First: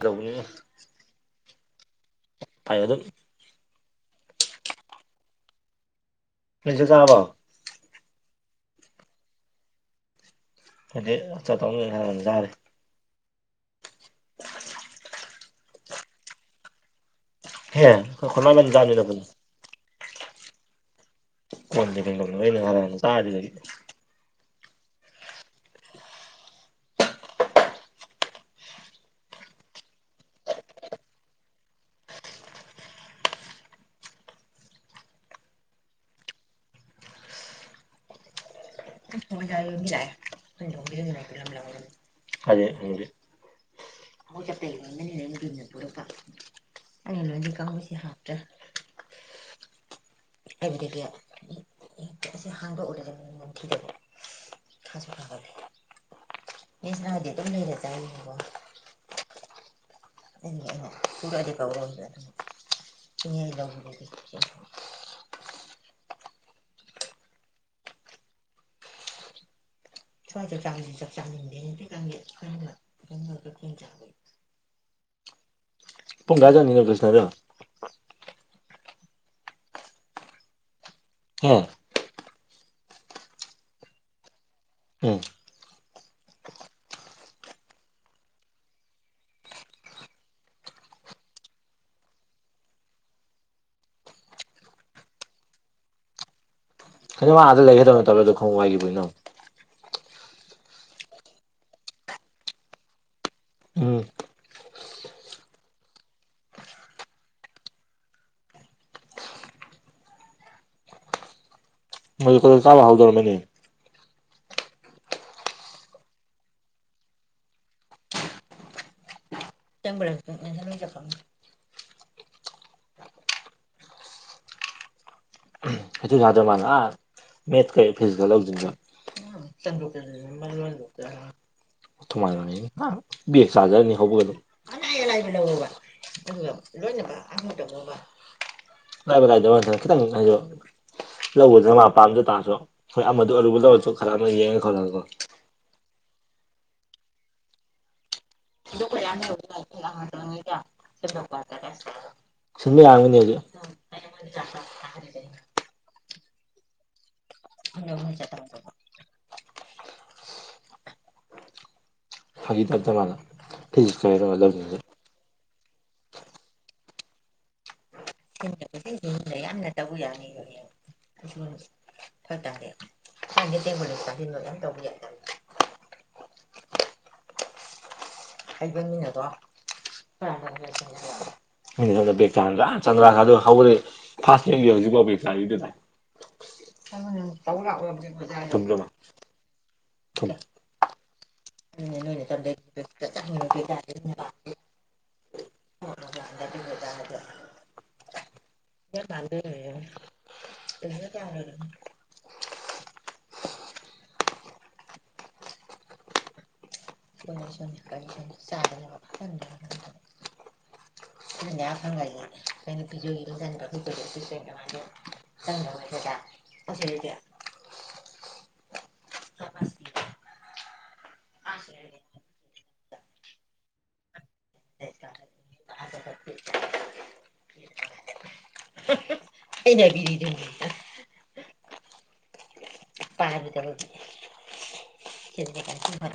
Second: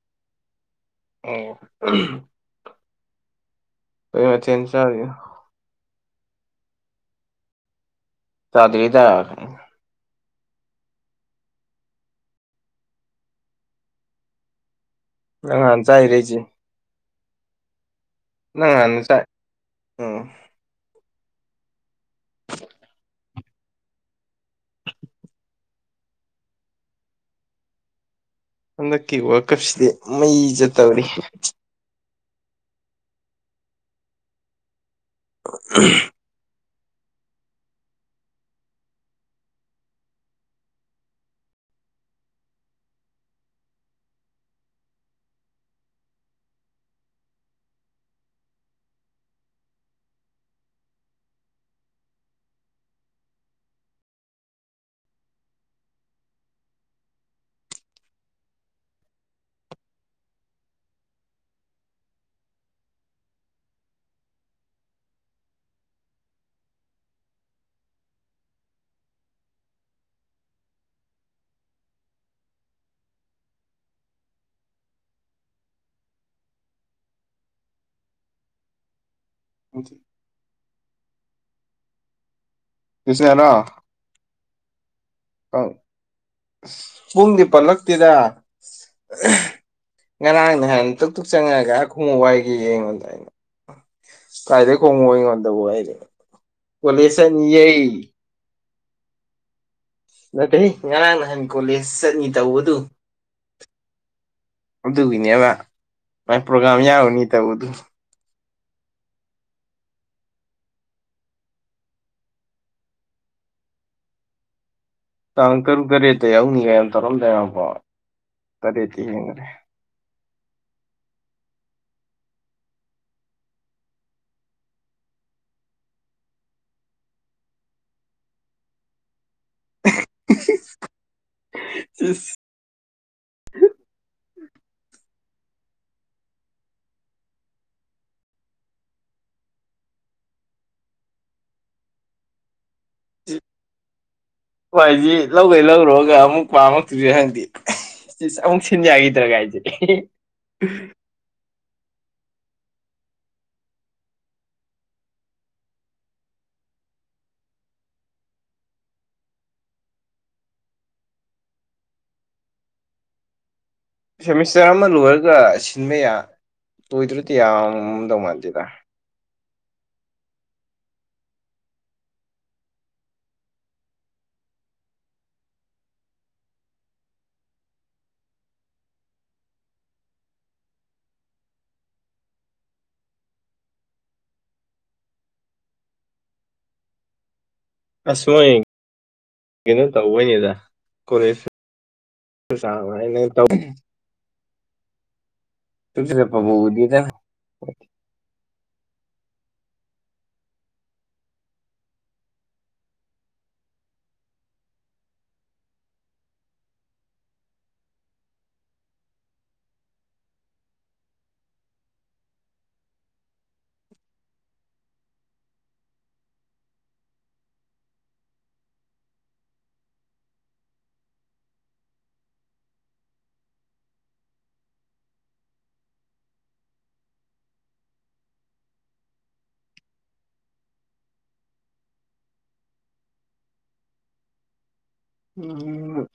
ꯗꯧꯅꯤ ꯑꯣ ꯀꯩ ꯃꯊꯦꯟ ꯆꯥꯔꯤꯅꯣ ꯆꯥꯛ ꯆꯥꯔꯕꯣ ꯆꯥꯗꯔꯤꯗ ꯍꯥꯏꯗꯤ ꯆꯠꯇꯧꯅꯤ ꯈꯜꯅ ꯆꯥꯔꯦ [inaudible] [inaudible] ꯑ ꯆꯥꯏꯔꯦꯁꯤ [inaudible] ꯍꯣ ꯅꯪ ꯍꯥꯟꯅ ꯆꯥꯏ ꯎꯝ ꯀꯩꯅꯔ ꯆꯥ [unintelligible] ꯍꯟꯗꯛꯀꯤ ꯋꯥꯀꯞꯁꯤꯗꯤ ꯃꯩ ꯆꯠ ꯇꯧꯔꯤ [unintelligible] ꯍ ꯌꯥꯏ ꯌꯥꯏꯦ [unintelligible] ꯔꯥꯛ ꯂꯝꯂꯝ ꯂ [unintelligible] ꯑꯗꯦ ꯑꯪꯗꯦ ꯆꯄ ꯂꯣꯟꯒꯅꯤ ꯅꯣꯏꯅ ꯄꯨꯔꯒ ꯑ ꯂꯣꯏꯗꯤ ꯀꯥꯁꯤꯦ ꯍꯥꯞꯇ꯭ꯔꯥ [unintelligible] [unintelligible] ꯑꯁꯤ ꯍꯥꯡꯗꯣꯛꯎꯂꯁꯦꯊꯤꯗ ꯊꯖ [unintelligible] ꯃꯤꯁ ꯑꯗꯤ ꯇ ꯂꯩꯅ ꯆꯥꯏꯅꯤꯣ [unintelligible] ꯎ [unintelligible] ꯊ [unintelligible] ꯀ ꯆꯖ ꯆ [unintelligible] [inaudible] [unintelligible] ꯀꯦ [unintelligible] ꯄꯨꯡꯒꯥꯥꯖꯥꯅꯤꯉꯒꯣꯁꯅꯣ ꯑꯗꯨ ꯍ [unintelligible] ꯔ ꯎꯝ ꯑꯥꯎ ꯄꯨꯡꯗꯤ ꯄꯜꯂꯛꯇꯦꯗ ꯉꯔꯥꯡ ꯅꯍꯥꯟ ꯇꯨꯛ ꯇꯨꯛ ꯆꯪꯉꯒ ꯈꯣꯡꯎ ꯋꯥꯏꯒꯦꯌꯦ ꯌꯦꯡꯉꯣꯟꯗ ꯀꯥꯏꯗꯩ ꯈꯨꯉꯨꯞ ꯑꯩꯉꯣꯜꯗꯕꯨ ꯀꯩꯅ ꯃꯥ ꯑꯗ ꯂꯩꯦꯗꯅ ꯇꯂꯦꯗ ꯈꯣꯡ ꯋꯥꯈꯤꯕꯕꯨꯅꯣ ꯅꯠꯇꯦꯍꯦ ꯉꯔꯥꯡ ꯅꯍꯥꯟ ꯀꯣꯂꯦꯁ ꯆꯠꯅꯤ ꯇꯧꯕꯗꯨ ꯎꯝ ꯑꯗꯨꯒꯤꯅꯦꯕ ꯃꯥꯏ ꯄ꯭ꯔꯣꯒꯥꯝ ꯌꯥꯎꯅꯤ ꯇꯧꯕꯗꯨ ꯃꯗꯨ ꯈꯔ ꯆꯥꯕ ꯍꯧꯗꯔꯝꯃꯅꯤ ꯇꯥꯡ ꯇꯔꯨꯛ ꯇꯔꯦꯠꯇ ꯌꯥꯎꯅꯤꯡꯉ ꯇꯧꯔꯝꯗꯥꯏꯅꯦꯕꯣ ꯇꯔꯦꯠꯇꯤ ꯌꯦꯡꯈꯔꯦ ꯆꯪꯕꯔꯥ ꯈꯅꯖ ꯃꯣꯏꯖ ꯈꯪ [unintelligible] ꯑꯗꯨ ꯋꯥꯗꯣ ꯃꯅ [unintelligible] ꯊ ꯏꯁ ꯃꯥꯜ [unintelligible] ꯆꯖꯔꯅꯤ ꯍꯧꯕꯒꯩꯅꯣ [unintelligible] ꯂꯕ ꯂ ꯀ [unintelligible] ꯂꯧꯕꯗ ꯉ ꯄꯥꯝꯗ ꯇꯥꯔꯁꯨ ꯍꯣꯏ ꯑꯃꯗ ꯑꯔꯨꯕ ꯂꯧꯔꯁꯨ ꯈꯔ ꯑꯃ ꯌꯦꯡꯉ ꯍꯣꯏ ꯈꯣꯠꯂꯒꯀꯣ ꯍꯥꯏꯁꯤ ꯂꯧꯈꯩ ꯂꯧꯔꯨꯔꯒ ꯑꯃꯨꯛ ꯄꯥꯝꯃꯛꯇ꯭ꯔꯤꯔ ꯈꯪꯗꯦ ꯁꯤꯁ ꯑꯃꯨꯛ ꯁꯤꯟ ꯌꯥꯈꯤꯗ꯭ꯔꯥꯒꯥꯏꯁꯦ ꯁꯨꯝꯃꯤ ꯌꯥꯥꯡꯒꯅꯤ ꯍꯧꯖꯤꯛ ꯀ [unintelligible] [unintelligible] ꯐꯒꯤ [unintelligible] ꯁꯦꯃꯤꯁꯇꯔ ꯑꯃ ꯂꯣꯏꯔꯒ ꯁꯤꯟꯕ ꯌꯥ ꯂꯣꯏꯗ꯭ꯔꯗꯤ ꯌꯥꯝꯗꯧ ꯃꯥꯟꯗꯦꯗ ꯑꯩꯁꯦꯟꯅ ꯌꯥꯝꯅ ꯇꯧꯕ ꯌꯥꯅꯤꯕ ꯐ ꯇꯒꯦ ꯊꯥꯡꯒꯦ ꯊꯦꯡꯕ ꯆꯥꯁꯤꯂꯣ ꯌꯥꯝ ꯇꯧꯒꯦ ꯍꯩꯕꯟ ꯃꯤꯉꯗꯣ [unintelligible] ꯐꯥꯗꯤ ꯍꯧꯖꯤꯛꯐꯥꯎ ꯕꯦꯛ ꯅꯥꯔꯤꯗꯨꯅ ꯊꯖꯃ ꯑꯁ ꯃꯣꯏ ꯀꯩꯅꯣ ꯊꯂ ꯇꯧꯕꯩꯅꯤꯗ ꯀꯣꯂꯦꯖ ꯅꯅꯦ ꯅꯣꯏꯅꯦ ꯇ [inaudible] ꯗꯥ [inaudible] ꯏꯦ ꯆꯥꯡ ꯅꯥꯏꯅ ꯇꯧ ꯆꯨꯞꯁꯤꯜꯂꯛꯄꯕꯨ ꯎꯗꯦꯗ ꯀ [inaudible] ꯀꯖ [inaudible] ꯂꯁ ꯀꯦꯩꯅꯦ [inaudible] ꯊꯗ ꯑꯣꯁꯗ [inaudible] ꯁ ꯀꯔꯦ [inaudible] ꯑꯩꯩꯅꯕꯤ [unintelligible] [inaudible] ꯄꯔꯕꯤ ꯆꯂꯗꯤ [inaudible] ꯎꯝ [inaudible]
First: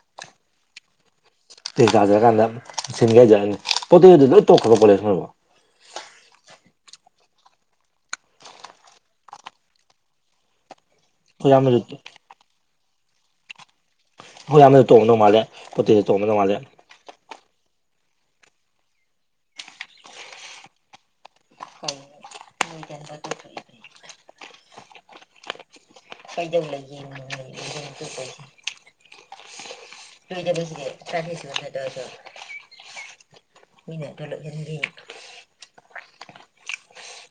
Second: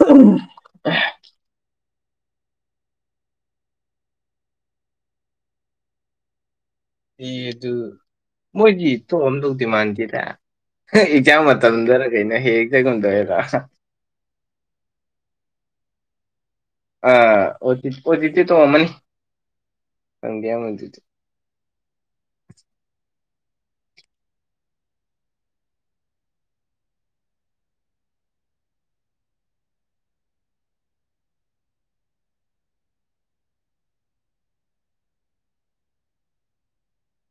ꯎꯝ ꯇꯥꯖꯔ ꯀꯥꯟꯗ ꯁꯤ ꯍꯥꯏꯖꯅꯤꯣ ꯂꯣꯏ ꯇꯣꯛꯈ꯭ꯔꯕ ꯀꯣꯂꯦꯖꯣ [inaudible] ꯑꯦ ꯑꯗꯨ ꯃꯣꯏꯒꯤ ꯇꯣꯛꯑꯝꯗꯧꯗꯤ ꯃꯥꯟꯗꯦꯗ ꯏꯛꯖꯥꯡ ꯑꯩꯈꯣꯏ ꯏꯌꯥꯝꯕꯁꯨ ꯃꯇꯝꯗꯅ ꯑꯩꯈꯣꯏ ꯀꯩꯅꯣ ꯍꯦꯛ ꯆꯩꯒꯨꯝꯗꯣꯏ ꯍꯦꯔꯥ ꯃꯣꯏꯌꯥꯝꯅꯗ ꯇꯣꯡꯅꯃꯇꯩ ꯃꯥꯜꯂꯦ ꯄꯣꯠꯇꯦꯁꯨ ꯇꯣꯡꯅꯅꯕꯧ ꯃꯥꯜꯂꯦ ꯑ ꯑꯣꯖꯤꯠꯇꯦ ꯇꯣꯡꯑꯃꯅꯤ ꯃꯣꯏꯇ ꯇꯣꯛ ꯊꯣꯛꯦ [inaudible] ꯀꯩꯗꯧ ꯂꯩꯒꯦ ꯂꯩ [inaudible] ꯎ [inaudible] ꯆ ꯇ ꯃꯤ ꯇꯂ [inaudible]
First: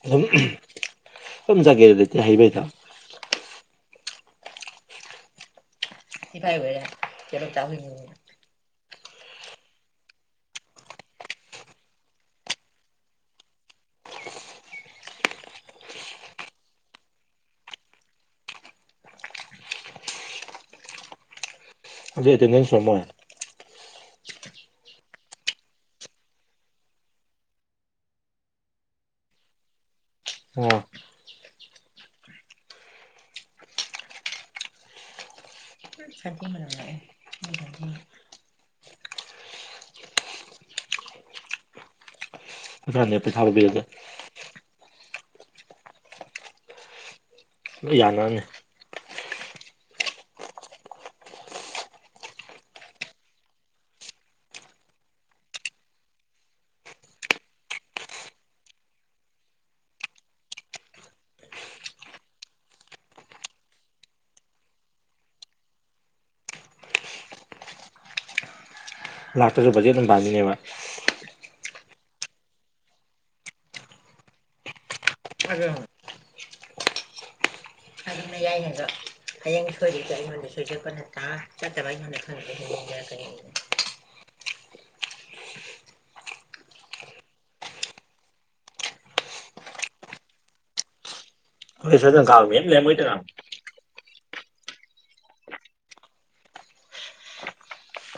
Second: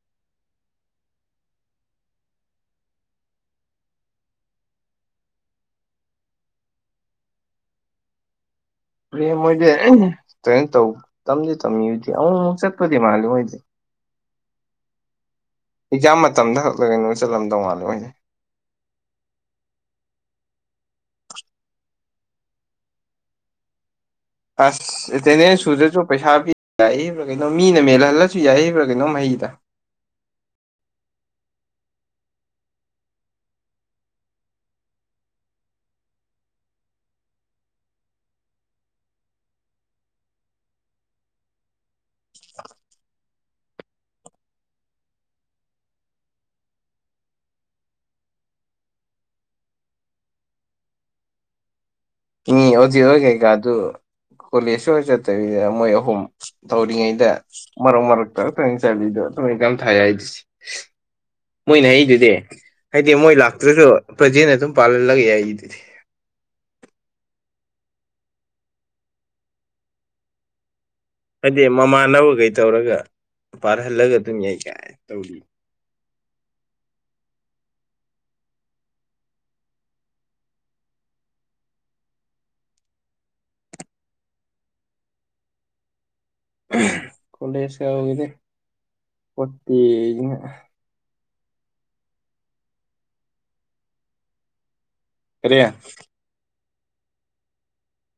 ꯑꯗꯨꯝ ꯑꯗꯨꯝ ꯖꯒꯦ ꯂꯩꯇꯦ ꯍꯩꯕꯩꯗ ꯁꯤꯐꯥꯏ ꯑꯣꯏ ꯀꯂꯣ ꯆꯥꯕ [inaudible] ꯑꯦ ꯃꯣꯏꯗꯤ ꯀꯩꯅꯣ ꯇꯧ ꯇꯝꯗꯤ ꯇꯝꯃꯤꯗꯤ ꯑꯃꯨꯛ ꯑꯃꯨꯛ ꯆꯠꯄꯗꯤ ꯃꯥꯜꯂꯤ ꯃꯣꯏꯗꯤ ꯑꯦꯛꯖꯥꯝ ꯃꯇꯝꯗ ꯈꯛꯗ ꯆꯠꯂꯝꯗꯧ ꯃꯥꯜꯂꯦ ꯃꯣꯏꯇꯤ ꯑꯗꯨ ꯑꯦꯇꯦꯟꯗꯦꯟꯁ‌ꯦ ꯃ‌ꯣꯏ ꯑꯁ ꯑꯦꯇꯦꯟꯗꯦꯟꯁ ꯁꯨꯗ꯭ꯔꯁꯨ ꯄꯩꯁꯥ ꯄꯤ ꯌꯥꯔꯤꯕ꯭ꯔꯥ ꯀꯩꯅꯣ ꯃꯤꯅ ꯃꯦꯜꯍꯜꯂꯁꯨ ꯌꯥꯏꯌꯦꯕ꯭ꯔꯥ ꯀꯩꯅꯣ ꯍꯩꯗ ꯑꯣ ꯍꯔꯥꯅꯦ ꯄꯩꯁꯥ ꯕꯤꯕꯗ ꯂꯣꯏ ꯌꯥꯅꯕꯅꯦ ꯏ ꯑꯣꯖꯤꯠꯍꯣꯏ ꯀꯩꯀꯥꯗꯨ ꯀꯣꯂꯦꯖ ꯆꯠꯇꯕꯤꯗ ꯃꯣꯏ ꯑꯍꯨꯝ ꯇꯧꯔꯤꯉꯩꯗ ꯃꯔꯛ ꯃꯔꯛꯇ ꯑꯗꯨ ꯏ ꯆꯕꯤꯗꯣ ꯑꯗꯨ ꯏ ꯀ ꯊꯥꯏ ꯍꯥꯏꯔꯤꯁꯦ ꯃꯣꯏꯅ ꯍꯥꯏꯗꯨꯗꯤ ꯍꯥꯏꯗꯤ ꯃꯣꯏ ꯂꯥꯛꯇ꯭ꯔꯁꯨ ꯄ꯭ꯔꯖꯦꯟꯅ ꯑꯗꯨꯝ ꯄꯥꯜꯍꯜꯂꯒ ꯌꯥꯏ ꯍꯥꯏꯗꯨꯗꯤ ꯂꯥꯛꯇꯔꯁꯨ ꯑꯗꯨꯝ ꯕꯥꯟꯕꯤꯅꯦꯕ ꯍꯥꯏꯗꯤ ꯃꯃꯥꯟꯅꯕꯈꯩ ꯇꯧꯔꯒ ꯄꯥꯔꯍꯜꯂꯒ ꯑꯗꯨꯝ ꯌꯥꯏ ꯀꯥꯏ ꯇꯧꯔꯤ [unintelligible] ꯏꯌꯥ ꯌꯥꯏꯗ ꯍꯌꯦꯡ ꯁꯣꯏꯗꯗ ꯑꯩꯉꯣꯟꯗ ꯁꯣꯏꯖꯛꯄ ꯉꯇꯥ ꯆꯠꯇꯕ ꯑꯩꯉꯣꯟꯗ ꯈꯪꯗꯦ ꯍꯅꯤꯡꯅ ꯀꯔꯤ ꯀꯂꯦꯖ ꯌꯧꯔꯗꯤ ꯄꯠꯇꯤꯖꯤꯅ [inaudible] [unintelligible] ꯀꯥꯔꯤ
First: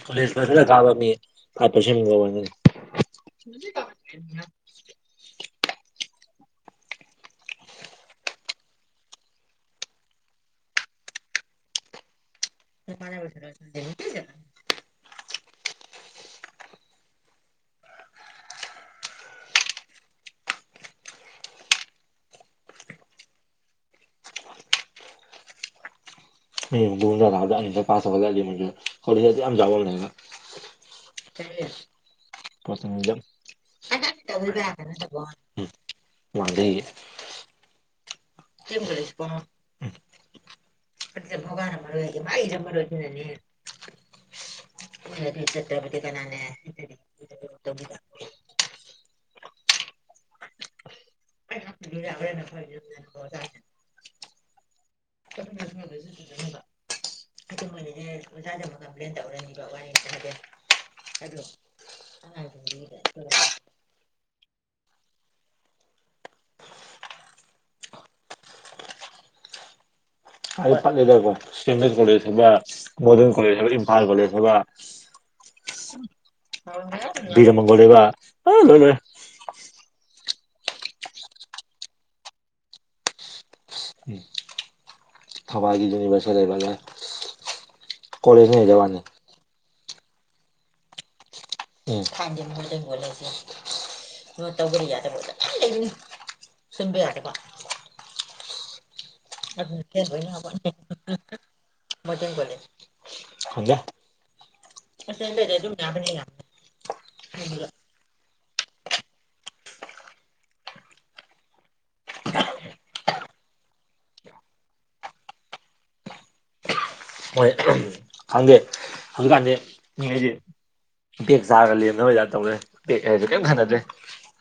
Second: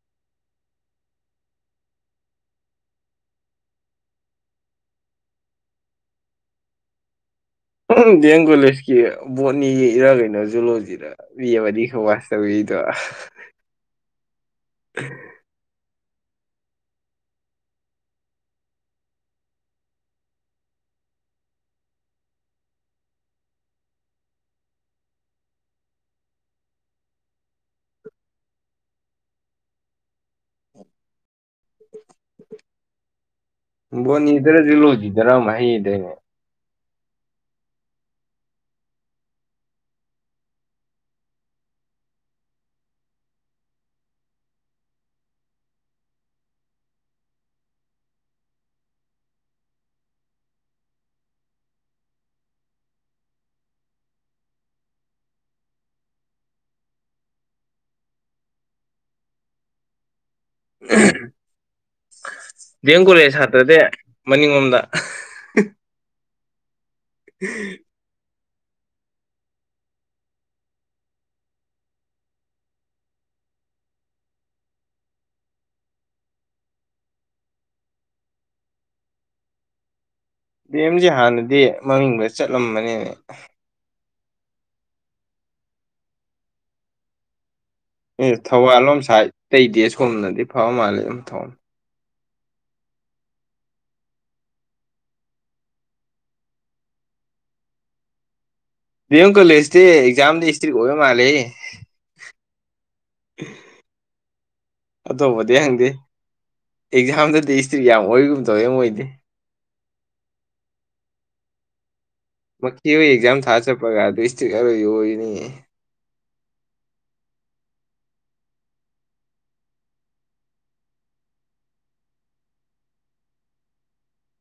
ꯀꯣꯂꯦꯖ ꯐꯖꯟꯅꯥ ꯀꯕ ꯃꯤ ꯐꯥꯏ꯭ꯞ ꯄꯔꯁꯟ ꯃꯨꯛ ꯑ‌ꯣꯏꯔꯝꯅꯤ [unintelligible] ꯎꯝ ꯗꯤ ꯑꯦꯝ ꯀꯣꯂꯦꯖꯀꯤ ꯕꯣꯔꯠꯅꯤ ꯏꯔꯥꯡ ꯀꯩꯅꯣꯁꯨ ꯂꯣꯏꯗ꯭ꯔꯤꯔ [unintelligible] [unintelligible] [unintelligible] ꯕꯣꯅꯤꯗꯔ ꯖꯨꯂ‌ꯣꯖꯤꯗꯔ ꯑꯝ ꯍꯥꯏꯒꯤꯗꯥꯏꯅ‌‌ꯦ ꯋꯥꯟꯗꯩ [unintelligible] [unintelligible] ꯑꯗꯨꯗꯤ ꯆꯇ꯭ꯔꯄꯨꯇ ꯀꯅꯥꯅ [unintelligible] [unintelligible] [unintelligible] ꯀꯝꯄ꯭ꯂꯦꯟ ꯇꯧꯔꯅꯤꯕ ꯋꯥꯔꯤ ꯁꯥ ꯗꯤ ꯑꯦꯝ ꯀꯣꯂꯦꯖ ꯁꯥꯇ꯭ꯔꯗꯤ ꯃꯅꯤꯡꯂꯣꯝꯗ [unintelligible] ꯑꯩ ꯐꯠꯂꯦꯗꯀꯣ ꯁꯤ ꯑꯦꯝ ꯑꯦꯁ ꯀꯣꯂꯦꯖ ꯍꯥꯏꯕ ꯃꯣꯗꯔꯟ ꯀꯣꯂꯦꯖ ꯍꯥꯏꯕ ꯏꯝꯐꯥꯜ ꯀꯣꯂꯦꯖ ꯍꯥꯏꯕ ꯕꯤꯔ ꯃꯒꯣꯜ ꯂ‌ꯣꯏꯔ‌ꯦ ꯗꯦꯝ ꯖꯤ ꯍꯥꯟꯅꯗꯤ ꯃꯃꯤꯡꯒ ꯆꯠꯂꯝꯕꯅꯤ꯫ ꯊꯕꯥꯏꯒꯤ ꯌꯨꯅꯤꯚꯔꯁꯦꯜ ꯂꯩꯕꯉꯅꯦ꯫ ꯊꯧꯕꯥꯜꯂꯣꯝ ꯁꯥꯏꯠ ꯇꯩꯗꯤ ꯁꯣꯝꯅꯗꯤ ꯐꯕ ꯃꯥꯜꯂꯦ ꯑꯗꯨꯝ ꯊꯧ ꯊꯥꯟꯗꯦ ꯃꯣꯠꯂꯦ ꯃꯣꯠꯂꯁꯦ ꯅꯣ ꯇꯧꯕ꯭ꯔ ꯌꯥꯗꯕ ꯃꯣꯠꯂ ꯂꯩꯅꯤ꯫ ꯁꯤꯝꯕ ꯌꯥꯗꯕ ꯗꯤꯑ‌ꯦꯝ ꯀꯂꯦꯁꯇꯦ ꯑꯦꯛꯖꯥꯝꯗꯗꯤ ꯁꯇ꯭ꯔꯤꯛ ꯑꯣꯏꯕ ꯃꯥꯂꯦ ꯃꯊꯦꯡ ꯀꯂꯦ ꯑꯇꯧꯕꯗꯤ ꯍꯪꯗꯦ꯫ ꯑꯦꯛꯖꯥꯝꯗꯗꯤ ꯍꯤꯁꯇ꯭ꯔꯤ ꯌꯥꯝ ꯑꯣꯏꯒꯨꯝ ꯇꯧꯋꯦ ꯃꯣꯏꯗꯤ ꯑꯦꯛꯖꯥꯝ ꯊꯥ ꯆꯠꯄꯒ ꯑꯗꯨ ꯏꯁꯇ꯭ꯔꯤꯛ ꯑꯔ‌ꯣꯏꯕꯤ ꯑꯣꯏꯅꯤ꯫ ꯍꯣꯏ ꯈꯪꯗꯦ ꯍꯪꯒꯥꯗꯦ ꯕꯦꯒ ꯆꯥꯔꯒ ꯂꯦꯝꯅꯕ ꯇꯥꯏꯞ ꯇꯧꯔꯦ ꯕꯦꯒ ꯍꯥꯏꯁꯦ ꯀꯦꯝ ꯈꯥꯟꯅꯗ꯭ꯔꯦ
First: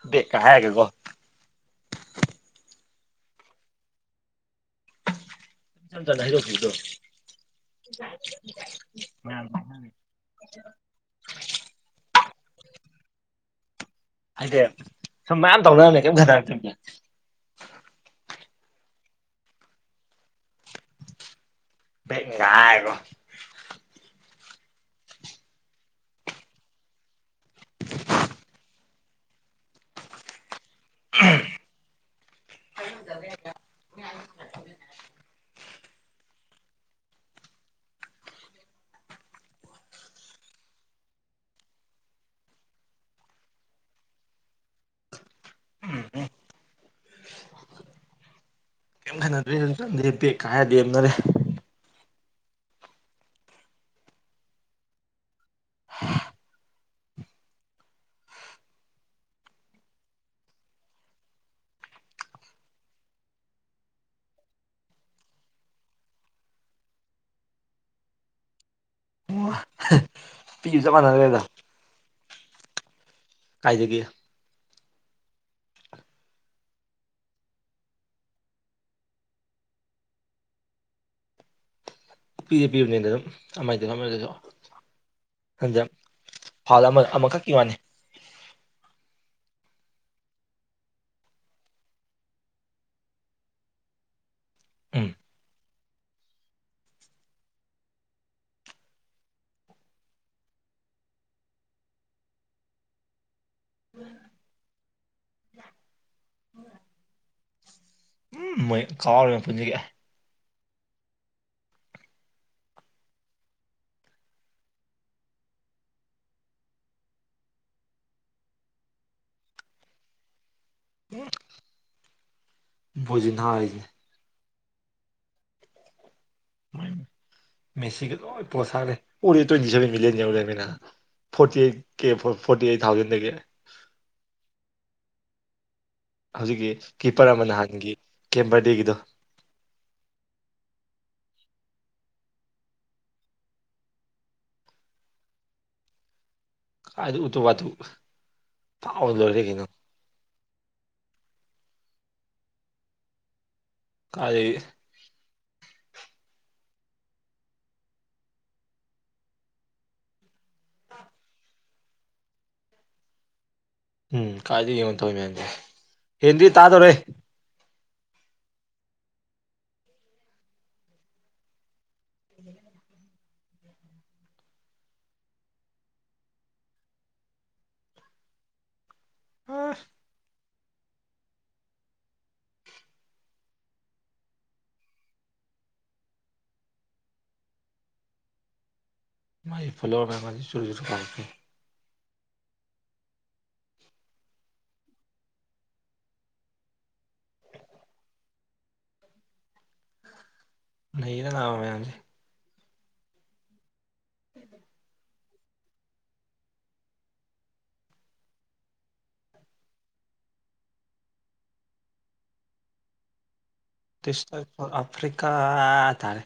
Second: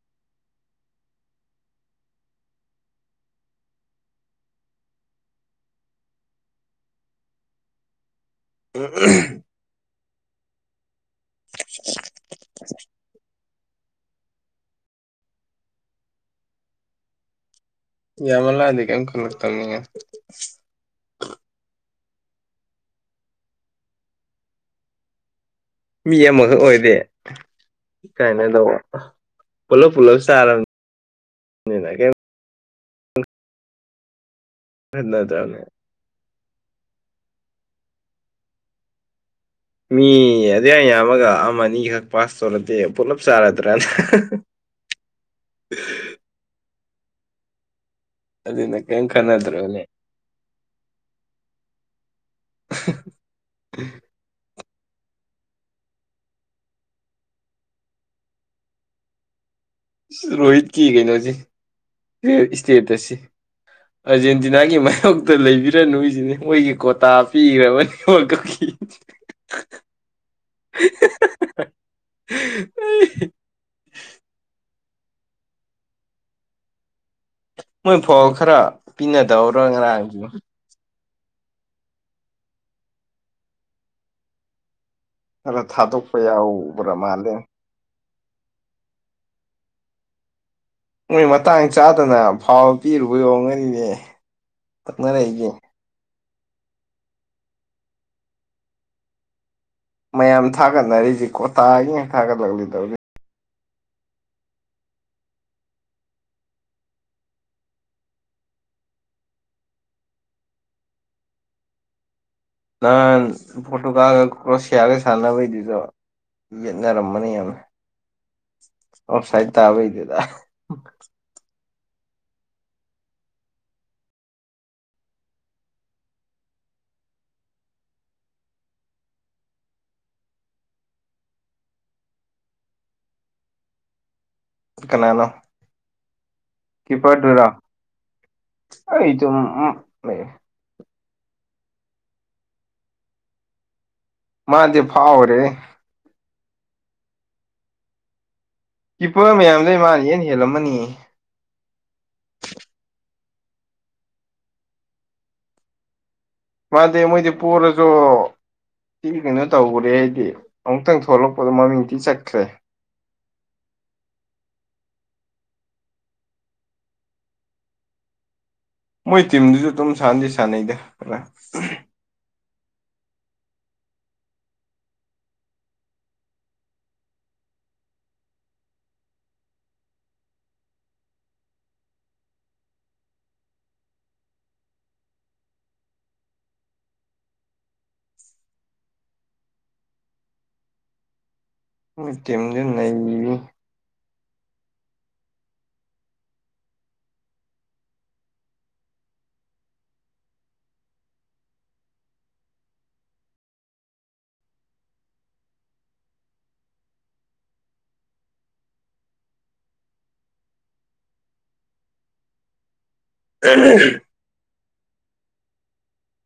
ꯕꯦꯒꯀ ꯍꯥꯏꯔꯒꯀꯣ꯫ [unintelligible] [inaudible] [inaudible] ꯍꯥꯏꯗꯤ ꯁꯨꯝ ꯃꯌꯥꯝ ꯇꯧꯅꯔꯝꯃꯦ ꯀꯩꯝ ꯈꯗꯔꯛꯇꯕꯅꯦ꯫ ꯌꯥꯃꯜꯂꯛꯑꯗꯤ ꯀꯦꯝ ꯈꯜꯂꯛꯇꯝꯅꯤꯅꯦ꯫ ꯕꯦꯒ ꯅꯦꯀꯥ ꯍꯥꯏꯔꯣ꯫ ꯃꯤ ꯑꯃꯈꯛ ꯑꯣꯏꯗꯦ ꯀꯥꯏꯅ ꯇꯧꯕ ꯄꯨꯂꯞ ꯄꯨꯂꯞ ꯆꯥꯔ [unintelligible] [unintelligible] ꯃꯤ ꯑꯗꯨ ꯑ ꯌꯥꯝꯃꯒ ꯑꯃ ꯑꯅꯤꯈꯛ ꯄꯥꯁ ꯇꯧꯔꯗꯦ ꯄꯨꯂꯞ ꯆꯥꯔꯗ꯭ꯔꯅ ꯑꯗꯨꯅ ꯀꯩꯝ ꯀ‌ꯦꯝ ꯈꯅꯗ꯭ꯔꯦ ꯑꯗꯨꯝ ꯈꯟꯅꯗ꯭ꯔꯕꯅꯦ ꯆꯪꯗꯦ ꯄꯕꯦꯛ ꯂ‌ꯦꯝꯅꯔ‌ꯦ꯫ ꯔꯣꯍꯤꯠꯀꯤ ꯀꯩꯅꯣꯁꯤ ꯏꯁꯇꯦꯇꯁꯁꯤ ꯑꯔꯖꯦꯟꯇꯤꯅꯥꯒꯤ ꯃꯥꯥꯏꯌꯣꯛꯇ ꯂꯩꯕꯤꯔꯅꯨ ꯍꯥꯏꯁꯤꯅꯤ ꯃꯣꯏꯒꯤ ꯀꯣꯇꯥ ꯄꯤꯒ꯭ꯔꯕꯅꯤ ꯋꯥꯔꯜꯀꯞ ꯀꯤ꯫ [unintelligible] [unintelligible] ꯃꯥꯟꯅꯔꯦꯗ [unintelligible] ꯀꯥꯏꯗꯒꯤ ꯃꯣꯏ ꯐꯧ ꯈꯔ ꯄꯤꯅꯗꯧꯔꯥ ꯉꯔꯥꯡ ꯄꯤꯗꯤ ꯄꯤꯕꯅꯤꯗ ꯑꯗꯨꯝ ꯑꯃꯥꯏꯗꯁꯨ ꯑꯃꯥꯏꯗꯁꯨ ꯈꯔ ꯊꯥꯗꯣꯛꯄ ꯐꯥꯜ ꯌꯥꯎꯕ꯭ꯔ ꯑꯃ ꯃꯥꯜꯂꯦ ꯑꯃꯈꯛꯀꯤ ꯋꯥꯅꯤ꯫ ꯅꯣꯏ ꯃꯇꯥꯡ ꯆꯥꯗꯅ ꯐꯥꯎꯟ ꯄꯤꯔꯨꯕꯩ ꯌꯣꯉꯅꯤꯅ ꯎꯝ ꯇꯛꯅꯔꯛꯏꯒꯦ꯫ ꯃꯌꯥꯝ ꯊꯥꯒꯠꯅꯔꯤꯁꯦ ꯀꯣꯇꯥꯒꯤ ꯊꯥꯒꯠꯂꯛꯂꯤꯗꯧꯅꯤ꯫ [inaudible] [unintelligible] ꯅꯍꯥꯟ ꯐꯣꯇꯣꯒꯜ ꯀꯣꯔꯁꯤꯌꯥꯔꯒ ꯁꯥꯟꯅꯕꯩꯗꯨꯗ ꯌꯦꯠꯅꯦꯔꯝꯃꯅꯤ ꯌꯥꯝ ꯑꯣꯐ ꯁꯥꯏ ꯇꯕꯩꯗꯨꯗ ꯕꯨꯖꯤꯍꯥꯔ ꯃꯦꯁꯤꯒ ꯂꯣꯏ ꯄꯣꯠ ꯁꯥꯔꯦ ꯎꯔ ꯇ꯭ꯋꯦꯟꯇꯤ ꯁꯚꯦꯟ ꯃꯤꯂꯤꯌꯟ ꯌꯧꯔꯃꯤꯅ forty eight K forty eight ꯊꯥꯎꯖꯟꯗꯒꯤ꯫ ꯀꯅꯥꯅꯣ ꯍꯧꯖꯤꯛꯀꯤ ꯀꯤꯞꯄꯔ ꯑꯃ ꯀꯤꯞꯄꯔꯗꯨꯔꯣ ꯅꯍꯥꯟꯒꯤ ꯀꯦꯝꯕꯔꯗꯦꯒꯤꯗꯣ [inaudible] ꯃꯥꯗꯤ ꯐꯥꯎꯔꯦ [inaudible] ꯐꯥꯎꯅ ꯀꯤꯞꯄꯔ ꯂꯣꯏꯔꯦ ꯀꯩꯅꯣ ꯃꯌꯥꯝꯗꯩ ꯃꯥꯅ ꯏꯍꯦꯟ ꯍꯦꯜꯂꯝꯃꯅꯤ ꯀꯥꯢꯗꯩ ꯃꯥꯗꯤ ꯃꯣꯏꯗꯤ ꯄꯣꯔꯥꯖꯨ ꯇꯤ ꯀꯩꯅꯣ ꯇꯧꯈꯔꯦ ꯍꯥꯏꯗꯤ ꯑꯃꯨꯛꯇꯪ ꯊꯣꯛꯂꯛꯄꯗꯣ ꯃꯃꯤꯡꯇꯤ ꯆꯠꯈ꯭ꯔꯦ ꯎꯝ ꯀꯥꯏꯗꯤ ꯌꯦꯡꯉꯣꯟ ꯇꯧꯔꯤ ꯃꯌꯝꯁꯦ ꯍꯦꯟꯗꯤ ꯇꯥꯗꯣꯔꯦ ꯃꯣꯏ ꯇꯤꯝꯗꯨꯁꯨ ꯑꯗꯨꯝ ꯁꯥꯟꯅꯗꯤ ꯁꯥꯟꯅꯩꯗ ꯎꯝ [inaudible] ꯍꯐ [inaudible] [inaudible] ꯇꯤꯝꯗꯤ ꯅꯩꯕꯅꯤꯍꯦ ꯅꯩꯗ ꯃꯌꯥꯝꯖꯦ ꯎ [unintelligible] ꯎꯝ [inaudible] ꯏꯁ ꯇꯥꯏꯝ ꯐꯣꯔ ꯑꯐ꯭ꯔꯤꯀꯥ ꯇꯥꯔꯦ